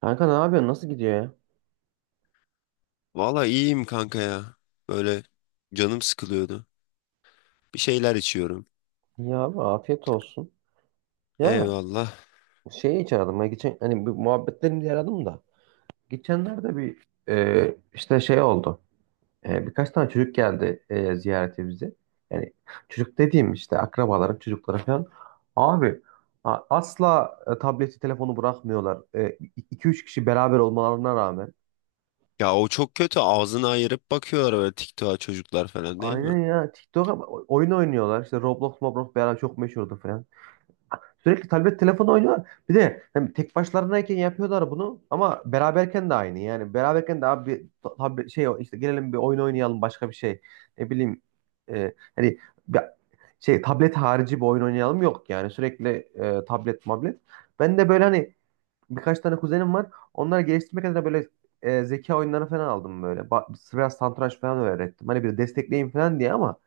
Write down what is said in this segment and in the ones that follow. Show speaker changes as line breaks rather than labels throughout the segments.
Kanka ne yapıyorsun? Nasıl gidiyor ya?
Valla iyiyim kanka ya. Böyle canım sıkılıyordu. Bir şeyler içiyorum.
Ya abi afiyet olsun. Ya
Eyvallah.
şeyi hiç aradım. Ben geçen hani bir muhabbetlerim diye aradım da. Geçenlerde bir işte şey oldu. Birkaç tane çocuk geldi ziyarete bize. Yani çocuk dediğim işte akrabalarım, çocukları falan. Abi asla tableti, telefonu bırakmıyorlar. 2 üç kişi beraber olmalarına rağmen.
Ya o çok kötü. Ağzını ayırıp bakıyorlar böyle TikTok'a çocuklar falan değil mi?
Aynen ya. TikTok'a oyun oynuyorlar. İşte Roblox, Roblox beraber çok meşhurdu falan. Sürekli tablet telefon oynuyorlar. Bir de hem tek başlarındayken yapıyorlar bunu ama beraberken de aynı. Yani beraberken de abi bir tablet şey işte gelelim bir oyun oynayalım başka bir şey. Ne bileyim hani bir- şey tablet harici bir oyun oynayalım yok yani sürekli tablet mablet. Ben de böyle hani birkaç tane kuzenim var. Onları geliştirmek adına böyle zeka oyunları falan aldım böyle. Biraz satranç falan öğrettim. Hani bir destekleyin falan diye ama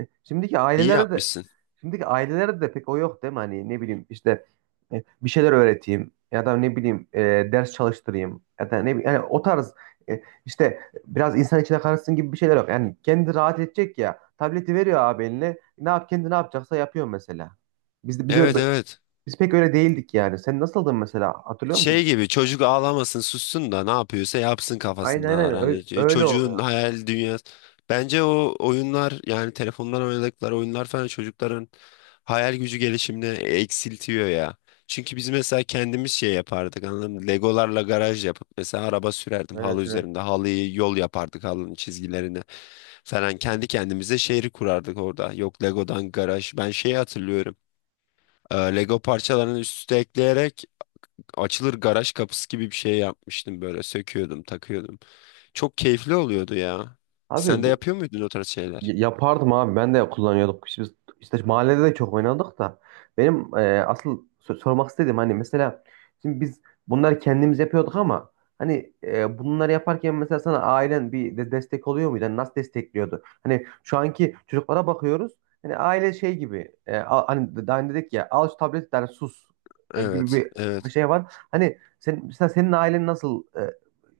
e, Şimdiki
İyi
ailelere de
yapmışsın.
şimdiki ailelerde de pek o yok değil mi? Hani ne bileyim işte bir şeyler öğreteyim ya da ne bileyim ders çalıştırayım ya da ne bileyim yani o tarz işte biraz insan içine karışsın gibi bir şeyler yok. Yani kendi rahat edecek ya tableti veriyor abi eline ne yap kendi ne yapacaksa yapıyor mesela. Biz öyle,
Evet, evet.
biz pek öyle değildik yani. Sen nasıldın mesela hatırlıyor musun?
Şey gibi çocuk ağlamasın sussun da ne yapıyorsa yapsın
Aynen
kafasındalar.
aynen
Hani
öyle, öyle
çocuğun
oluyor.
hayal dünyası. Bence o oyunlar yani telefondan oynadıkları oyunlar falan çocukların hayal gücü gelişimini eksiltiyor ya. Çünkü biz mesela kendimiz şey yapardık, anladın mı? Legolarla garaj yapıp mesela araba sürerdim
Evet,
halı
evet.
üzerinde. Halıyı yol yapardık, halının çizgilerini falan. Kendi kendimize şehri kurardık orada. Yok, Legodan garaj. Ben şeyi hatırlıyorum. Lego parçalarını üst üste ekleyerek açılır garaj kapısı gibi bir şey yapmıştım, böyle söküyordum takıyordum. Çok keyifli oluyordu ya. Sen
Abi
de
bu
yapıyor muydun o tarz şeyler?
Yapardım abi ben de kullanıyorduk. İşte biz işte mahallede de çok oynadık da. Benim asıl sormak istediğim hani mesela şimdi biz bunları kendimiz yapıyorduk ama hani bunları yaparken mesela sana ailen bir de destek oluyor muydu? Hani nasıl destekliyordu? Hani şu anki çocuklara bakıyoruz. Hani aile şey gibi hani daha önce dedik ya al şu tableti yani sus gibi
Evet,
bir
evet.
şey var. Hani sen, mesela senin ailen nasıl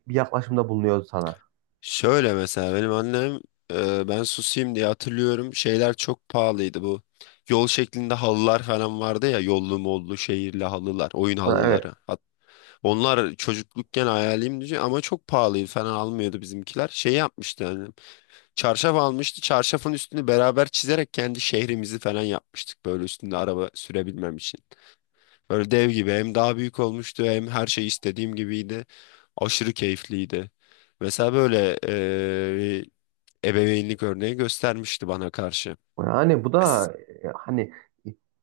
bir yaklaşımda bulunuyordu sana?
Şöyle mesela benim annem, ben susayım diye hatırlıyorum, şeyler çok pahalıydı bu. Yol şeklinde halılar falan vardı ya, yollu mollu şehirli halılar, oyun
Ha, evet.
halıları. Onlar çocuklukken hayalimdi ama çok pahalıydı falan, almıyordu bizimkiler. Şey yapmıştı yani, çarşaf almıştı. Çarşafın üstünü beraber çizerek kendi şehrimizi falan yapmıştık. Böyle üstünde araba sürebilmem için. Böyle dev gibi, hem daha büyük olmuştu hem her şey istediğim gibiydi. Aşırı keyifliydi. Mesela böyle ebeveynlik örneği göstermişti bana karşı.
Yani bu
S-
da hani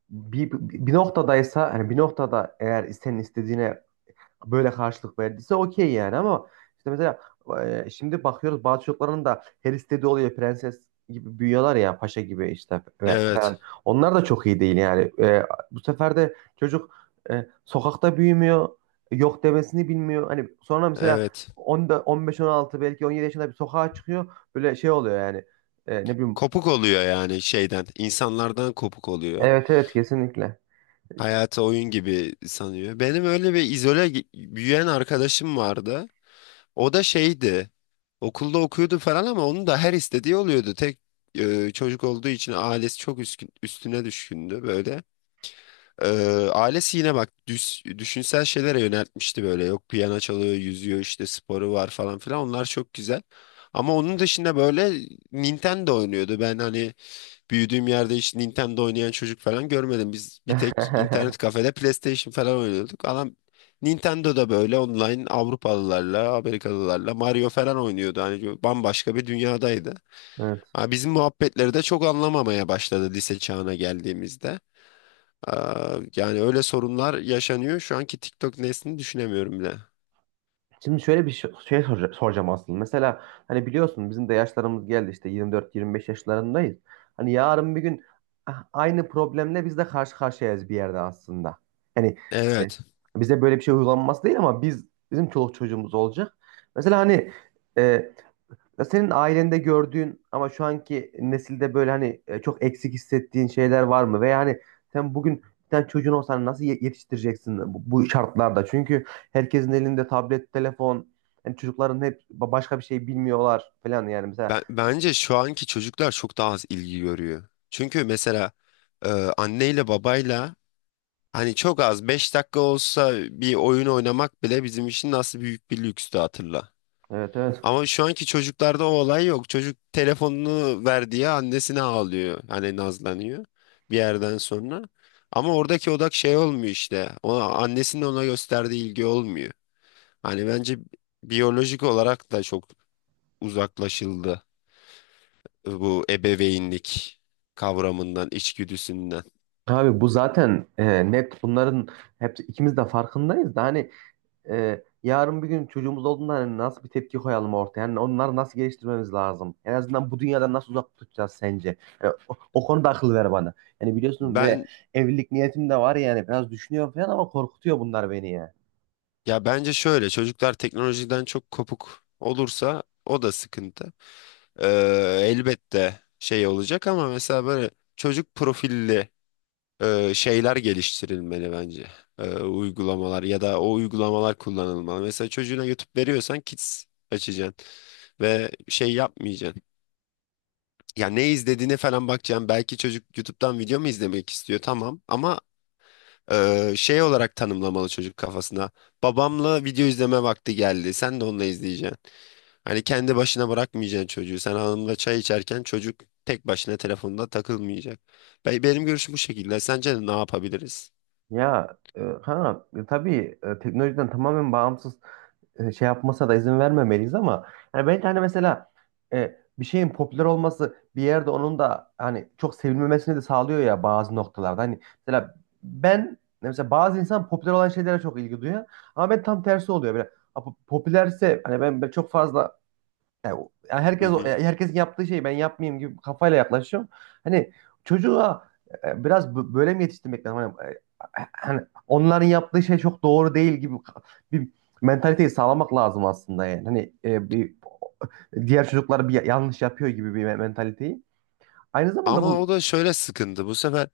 bir, bir noktadaysa hani bir noktada eğer senin istediğine böyle karşılık verdiyse okey yani ama işte mesela şimdi bakıyoruz bazı çocukların da her istediği oluyor prenses gibi büyüyorlar ya paşa gibi işte ve
Evet,
falan. Onlar da çok iyi değil yani. Bu sefer de çocuk sokakta büyümüyor. Yok demesini bilmiyor. Hani sonra mesela
evet.
10'da 15-16 belki 17 yaşında bir sokağa çıkıyor. Böyle şey oluyor yani. Ne bileyim.
Kopuk oluyor yani şeyden, insanlardan kopuk oluyor.
Evet, evet, kesinlikle.
Hayatı oyun gibi sanıyor. Benim öyle bir izole büyüyen arkadaşım vardı. O da şeydi. Okulda okuyordu falan ama onun da her istediği oluyordu. Tek çocuk olduğu için ailesi çok üstüne düşkündü böyle. E, Ailesi yine bak, düşünsel şeylere yöneltmişti böyle. Yok, piyano çalıyor, yüzüyor, işte sporu var falan filan. Onlar çok güzel. Ama onun dışında böyle Nintendo oynuyordu. Ben hani büyüdüğüm yerde hiç Nintendo oynayan çocuk falan görmedim. Biz bir tek internet kafede PlayStation falan oynuyorduk. Adam Nintendo'da böyle online Avrupalılarla, Amerikalılarla Mario falan oynuyordu. Hani bambaşka bir dünyadaydı.
Evet.
Ha, bizim muhabbetleri de çok anlamamaya başladı lise çağına geldiğimizde. Aa, yani öyle sorunlar yaşanıyor. Şu anki TikTok neslini düşünemiyorum bile.
Şimdi şöyle bir şey soracağım aslında. Mesela hani biliyorsun bizim de yaşlarımız geldi işte 24-25 yaşlarındayız. Hani yarın bir gün aynı problemle biz de karşı karşıyayız bir yerde aslında. Hani e,
Evet.
bize böyle bir şey uygulanması değil ama bizim çoluk çocuğumuz olacak. Mesela hani e, ya senin ailende gördüğün ama şu anki nesilde böyle hani çok eksik hissettiğin şeyler var mı? Veya hani sen bugün bir tane çocuğun olsan hani nasıl yetiştireceksin bu şartlarda? Çünkü herkesin elinde tablet, telefon, yani çocukların hep başka bir şey bilmiyorlar falan yani mesela.
Bence şu anki çocuklar çok daha az ilgi görüyor. Çünkü mesela e, anneyle babayla, hani çok az 5 dakika olsa bir oyun oynamak bile bizim için nasıl büyük bir lükstü, hatırla.
Evet, evet.
Ama şu anki çocuklarda o olay yok. Çocuk telefonunu ver diye annesine ağlıyor. Hani nazlanıyor bir yerden sonra. Ama oradaki odak şey olmuyor işte. O annesinin ona gösterdiği ilgi olmuyor. Hani bence biyolojik olarak da çok uzaklaşıldı bu ebeveynlik kavramından, içgüdüsünden.
Abi bu zaten net bunların hepsi ikimiz de farkındayız da hani yarın bir gün çocuğumuz olduğunda hani nasıl bir tepki koyalım ortaya? Yani onları nasıl geliştirmemiz lazım? En azından bu dünyadan nasıl uzak tutacağız sence? Yani o konuda akıl ver bana. Yani biliyorsun böyle
Ben
evlilik niyetim de var yani biraz düşünüyorum falan ama korkutuyor bunlar beni ya.
Ya bence şöyle, çocuklar teknolojiden çok kopuk olursa o da sıkıntı. Ee, Elbette şey olacak ama mesela böyle çocuk profilli şeyler geliştirilmeli bence. Uygulamalar ya da o uygulamalar kullanılmalı. Mesela çocuğuna YouTube veriyorsan Kids açacaksın ve şey yapmayacaksın. Ya ne izlediğine falan bakacaksın. Belki çocuk YouTube'dan video mu izlemek istiyor, tamam ama şey olarak tanımlamalı çocuk kafasına. Babamla video izleme vakti geldi. Sen de onunla izleyeceksin. Hani kendi başına bırakmayacaksın çocuğu. Sen hanımla çay içerken çocuk tek başına telefonda takılmayacak. Benim görüşüm bu şekilde. Sence ne yapabiliriz?
Ya tabii, teknolojiden tamamen bağımsız şey yapmasına da izin vermemeliyiz ama yani ben hani mesela bir şeyin popüler olması bir yerde onun da hani çok sevilmemesini de sağlıyor ya bazı noktalarda. Hani mesela ben mesela bazı insan popüler olan şeylere çok ilgi duyuyor ama ben tam tersi oluyor. Böyle, "Ha, bu popülerse hani ben çok fazla yani o- yani
Hı
herkes
hı.
yani herkes yaptığı şeyi ben yapmayayım gibi kafayla yaklaşıyorum. Hani çocuğa biraz böyle mi yetiştirmek lazım? Hani, onların yaptığı şey çok doğru değil gibi bir mentaliteyi sağlamak lazım aslında yani. Hani bir diğer çocuklar bir yanlış yapıyor gibi bir mentaliteyi. Aynı zamanda
Ama o
bu.
da şöyle sıkıntı. Bu sefer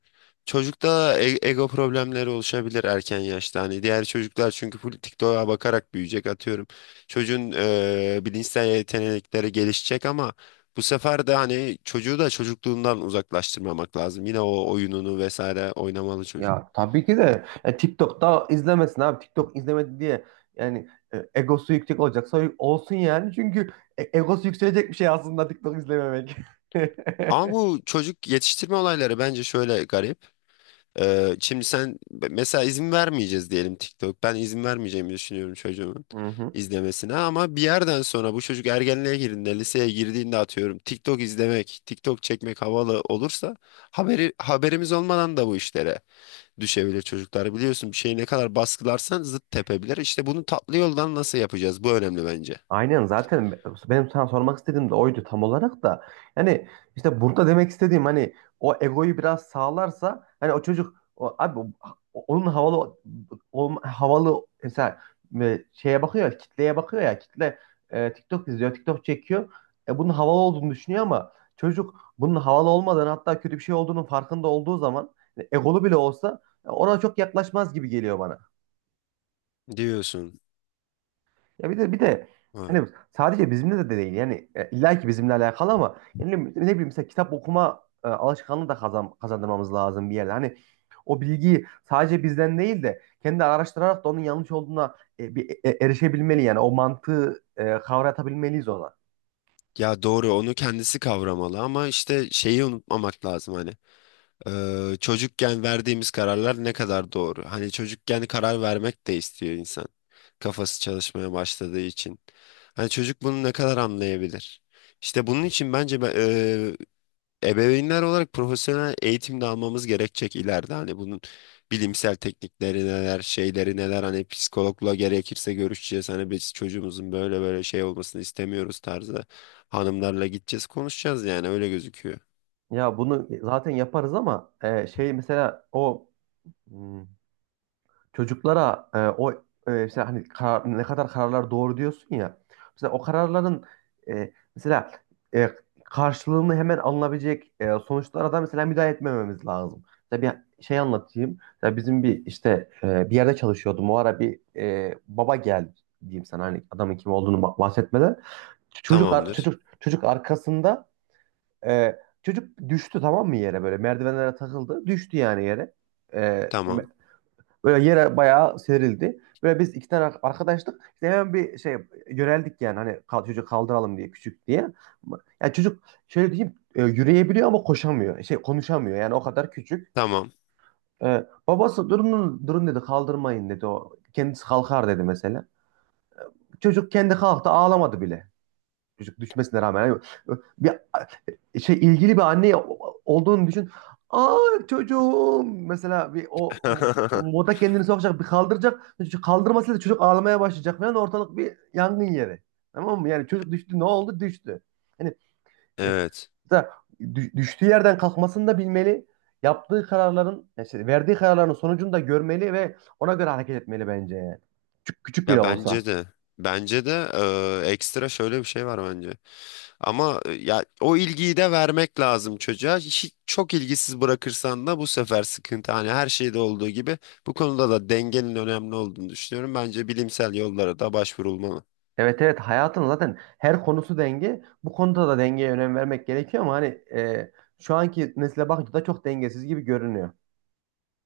çocukta ego problemleri oluşabilir erken yaşta. Hani diğer çocuklar çünkü full TikTok'a bakarak büyüyecek, atıyorum. Çocuğun bilinçsel yetenekleri gelişecek ama bu sefer de hani çocuğu da çocukluğundan uzaklaştırmamak lazım. Yine o oyununu vesaire oynamalı çocuk.
Ya tabii ki de TikTok'ta izlemesin abi. TikTok izlemedi diye yani egosu yüksek olacaksa olsun yani. Çünkü egosu yükselecek bir şey aslında TikTok izlememek.
Ama bu çocuk yetiştirme olayları bence şöyle garip. Şimdi sen mesela izin vermeyeceğiz diyelim, TikTok. Ben izin vermeyeceğimi düşünüyorum çocuğumun
Hı hı.
izlemesine ama bir yerden sonra bu çocuk ergenliğe girdiğinde, liseye girdiğinde, atıyorum TikTok izlemek, TikTok çekmek havalı olursa haberimiz olmadan da bu işlere düşebilir çocuklar. Biliyorsun, bir şeyi ne kadar baskılarsan zıt tepebilir. İşte bunu tatlı yoldan nasıl yapacağız? Bu önemli bence.
Aynen, zaten benim sana sormak istediğim de oydu tam olarak da. Yani işte burada demek istediğim hani o egoyu biraz sağlarsa hani o çocuk o, abi o- onun havalı o, havalı mesela şeye bakıyor kitleye bakıyor ya kitle TikTok izliyor TikTok çekiyor. Bunun havalı olduğunu düşünüyor ama çocuk bunun havalı olmadan hatta kötü bir şey olduğunun farkında olduğu zaman egolu bile olsa ona çok yaklaşmaz gibi geliyor bana.
Diyorsun.
Ya bir de
Ha.
hani sadece bizimle de değil yani illa ki bizimle alakalı ama yani ne bileyim mesela kitap okuma alışkanlığı da kazandırmamız lazım bir yerde. Hani o bilgiyi sadece bizden değil de kendi araştırarak da onun yanlış olduğuna bir erişebilmeli yani o mantığı kavratabilmeliyiz ona.
Ya doğru, onu kendisi kavramalı ama işte şeyi unutmamak lazım hani. Çocukken verdiğimiz kararlar ne kadar doğru. Hani çocukken karar vermek de istiyor insan, kafası çalışmaya başladığı için. Hani çocuk bunu ne kadar anlayabilir? İşte bunun için bence ebeveynler olarak profesyonel eğitim de almamız gerekecek ileride. Hani bunun bilimsel teknikleri neler, şeyleri neler, hani psikologla gerekirse görüşeceğiz. Hani biz çocuğumuzun böyle böyle şey olmasını istemiyoruz tarzı hanımlarla gideceğiz, konuşacağız, yani öyle gözüküyor.
Ya bunu zaten yaparız ama şey mesela o hmm, çocuklara mesela hani ne kadar kararlar doğru diyorsun ya. Mesela o kararların mesela e, karşılığını hemen alınabilecek sonuçlara da mesela müdahale etmememiz lazım. Mesela bir şey anlatayım. Mesela bizim bir işte bir yerde çalışıyordum. O ara bir baba geldi diyeyim sana hani adamın kim olduğunu bahsetmeden. Çocuk ar-
Tamamdır.
çocuk çocuk arkasında e, çocuk düştü, tamam mı, yere böyle merdivenlere takıldı. Düştü yani yere. E,
Tamam.
Böyle yere bayağı serildi. Böyle biz iki tane arkadaştık. İşte hemen bir şey yöneldik yani hani çocuğu kaldıralım diye küçük diye. Yani çocuk şöyle diyeyim yürüyebiliyor ama koşamıyor. Şey konuşamıyor yani o kadar küçük.
Tamam.
Babası durun durun dedi kaldırmayın dedi o. Kendisi kalkar dedi mesela. Çocuk kendi kalktı, ağlamadı bile. Çocuk düşmesine rağmen yani bir şey ilgili bir anne olduğunu düşün. Aa, çocuğum mesela bir o moda kendini sokacak bir kaldıracak. Çocuk kaldırmasıyla çocuk ağlamaya başlayacak falan, ortalık bir yangın yeri. Tamam mı? Yani çocuk düştü, ne oldu? Düştü. Hani e,
Evet.
mesela düştüğü yerden kalkmasını da bilmeli. Yaptığı kararların, yani şey, verdiği kararların sonucunu da görmeli ve ona göre hareket etmeli bence yani. Küçük, küçük bile
Ya
olsa
bence
ki.
de bence de ekstra şöyle bir şey var bence. Ama ya o ilgiyi de vermek lazım çocuğa. Hiç, çok ilgisiz bırakırsan da bu sefer sıkıntı. Hani her şeyde olduğu gibi bu konuda da dengenin önemli olduğunu düşünüyorum. Bence bilimsel yollara da başvurulmalı.
Evet, evet, hayatın zaten her konusu denge. Bu konuda da dengeye önem vermek gerekiyor ama hani e, şu anki nesile bakınca da çok dengesiz gibi görünüyor.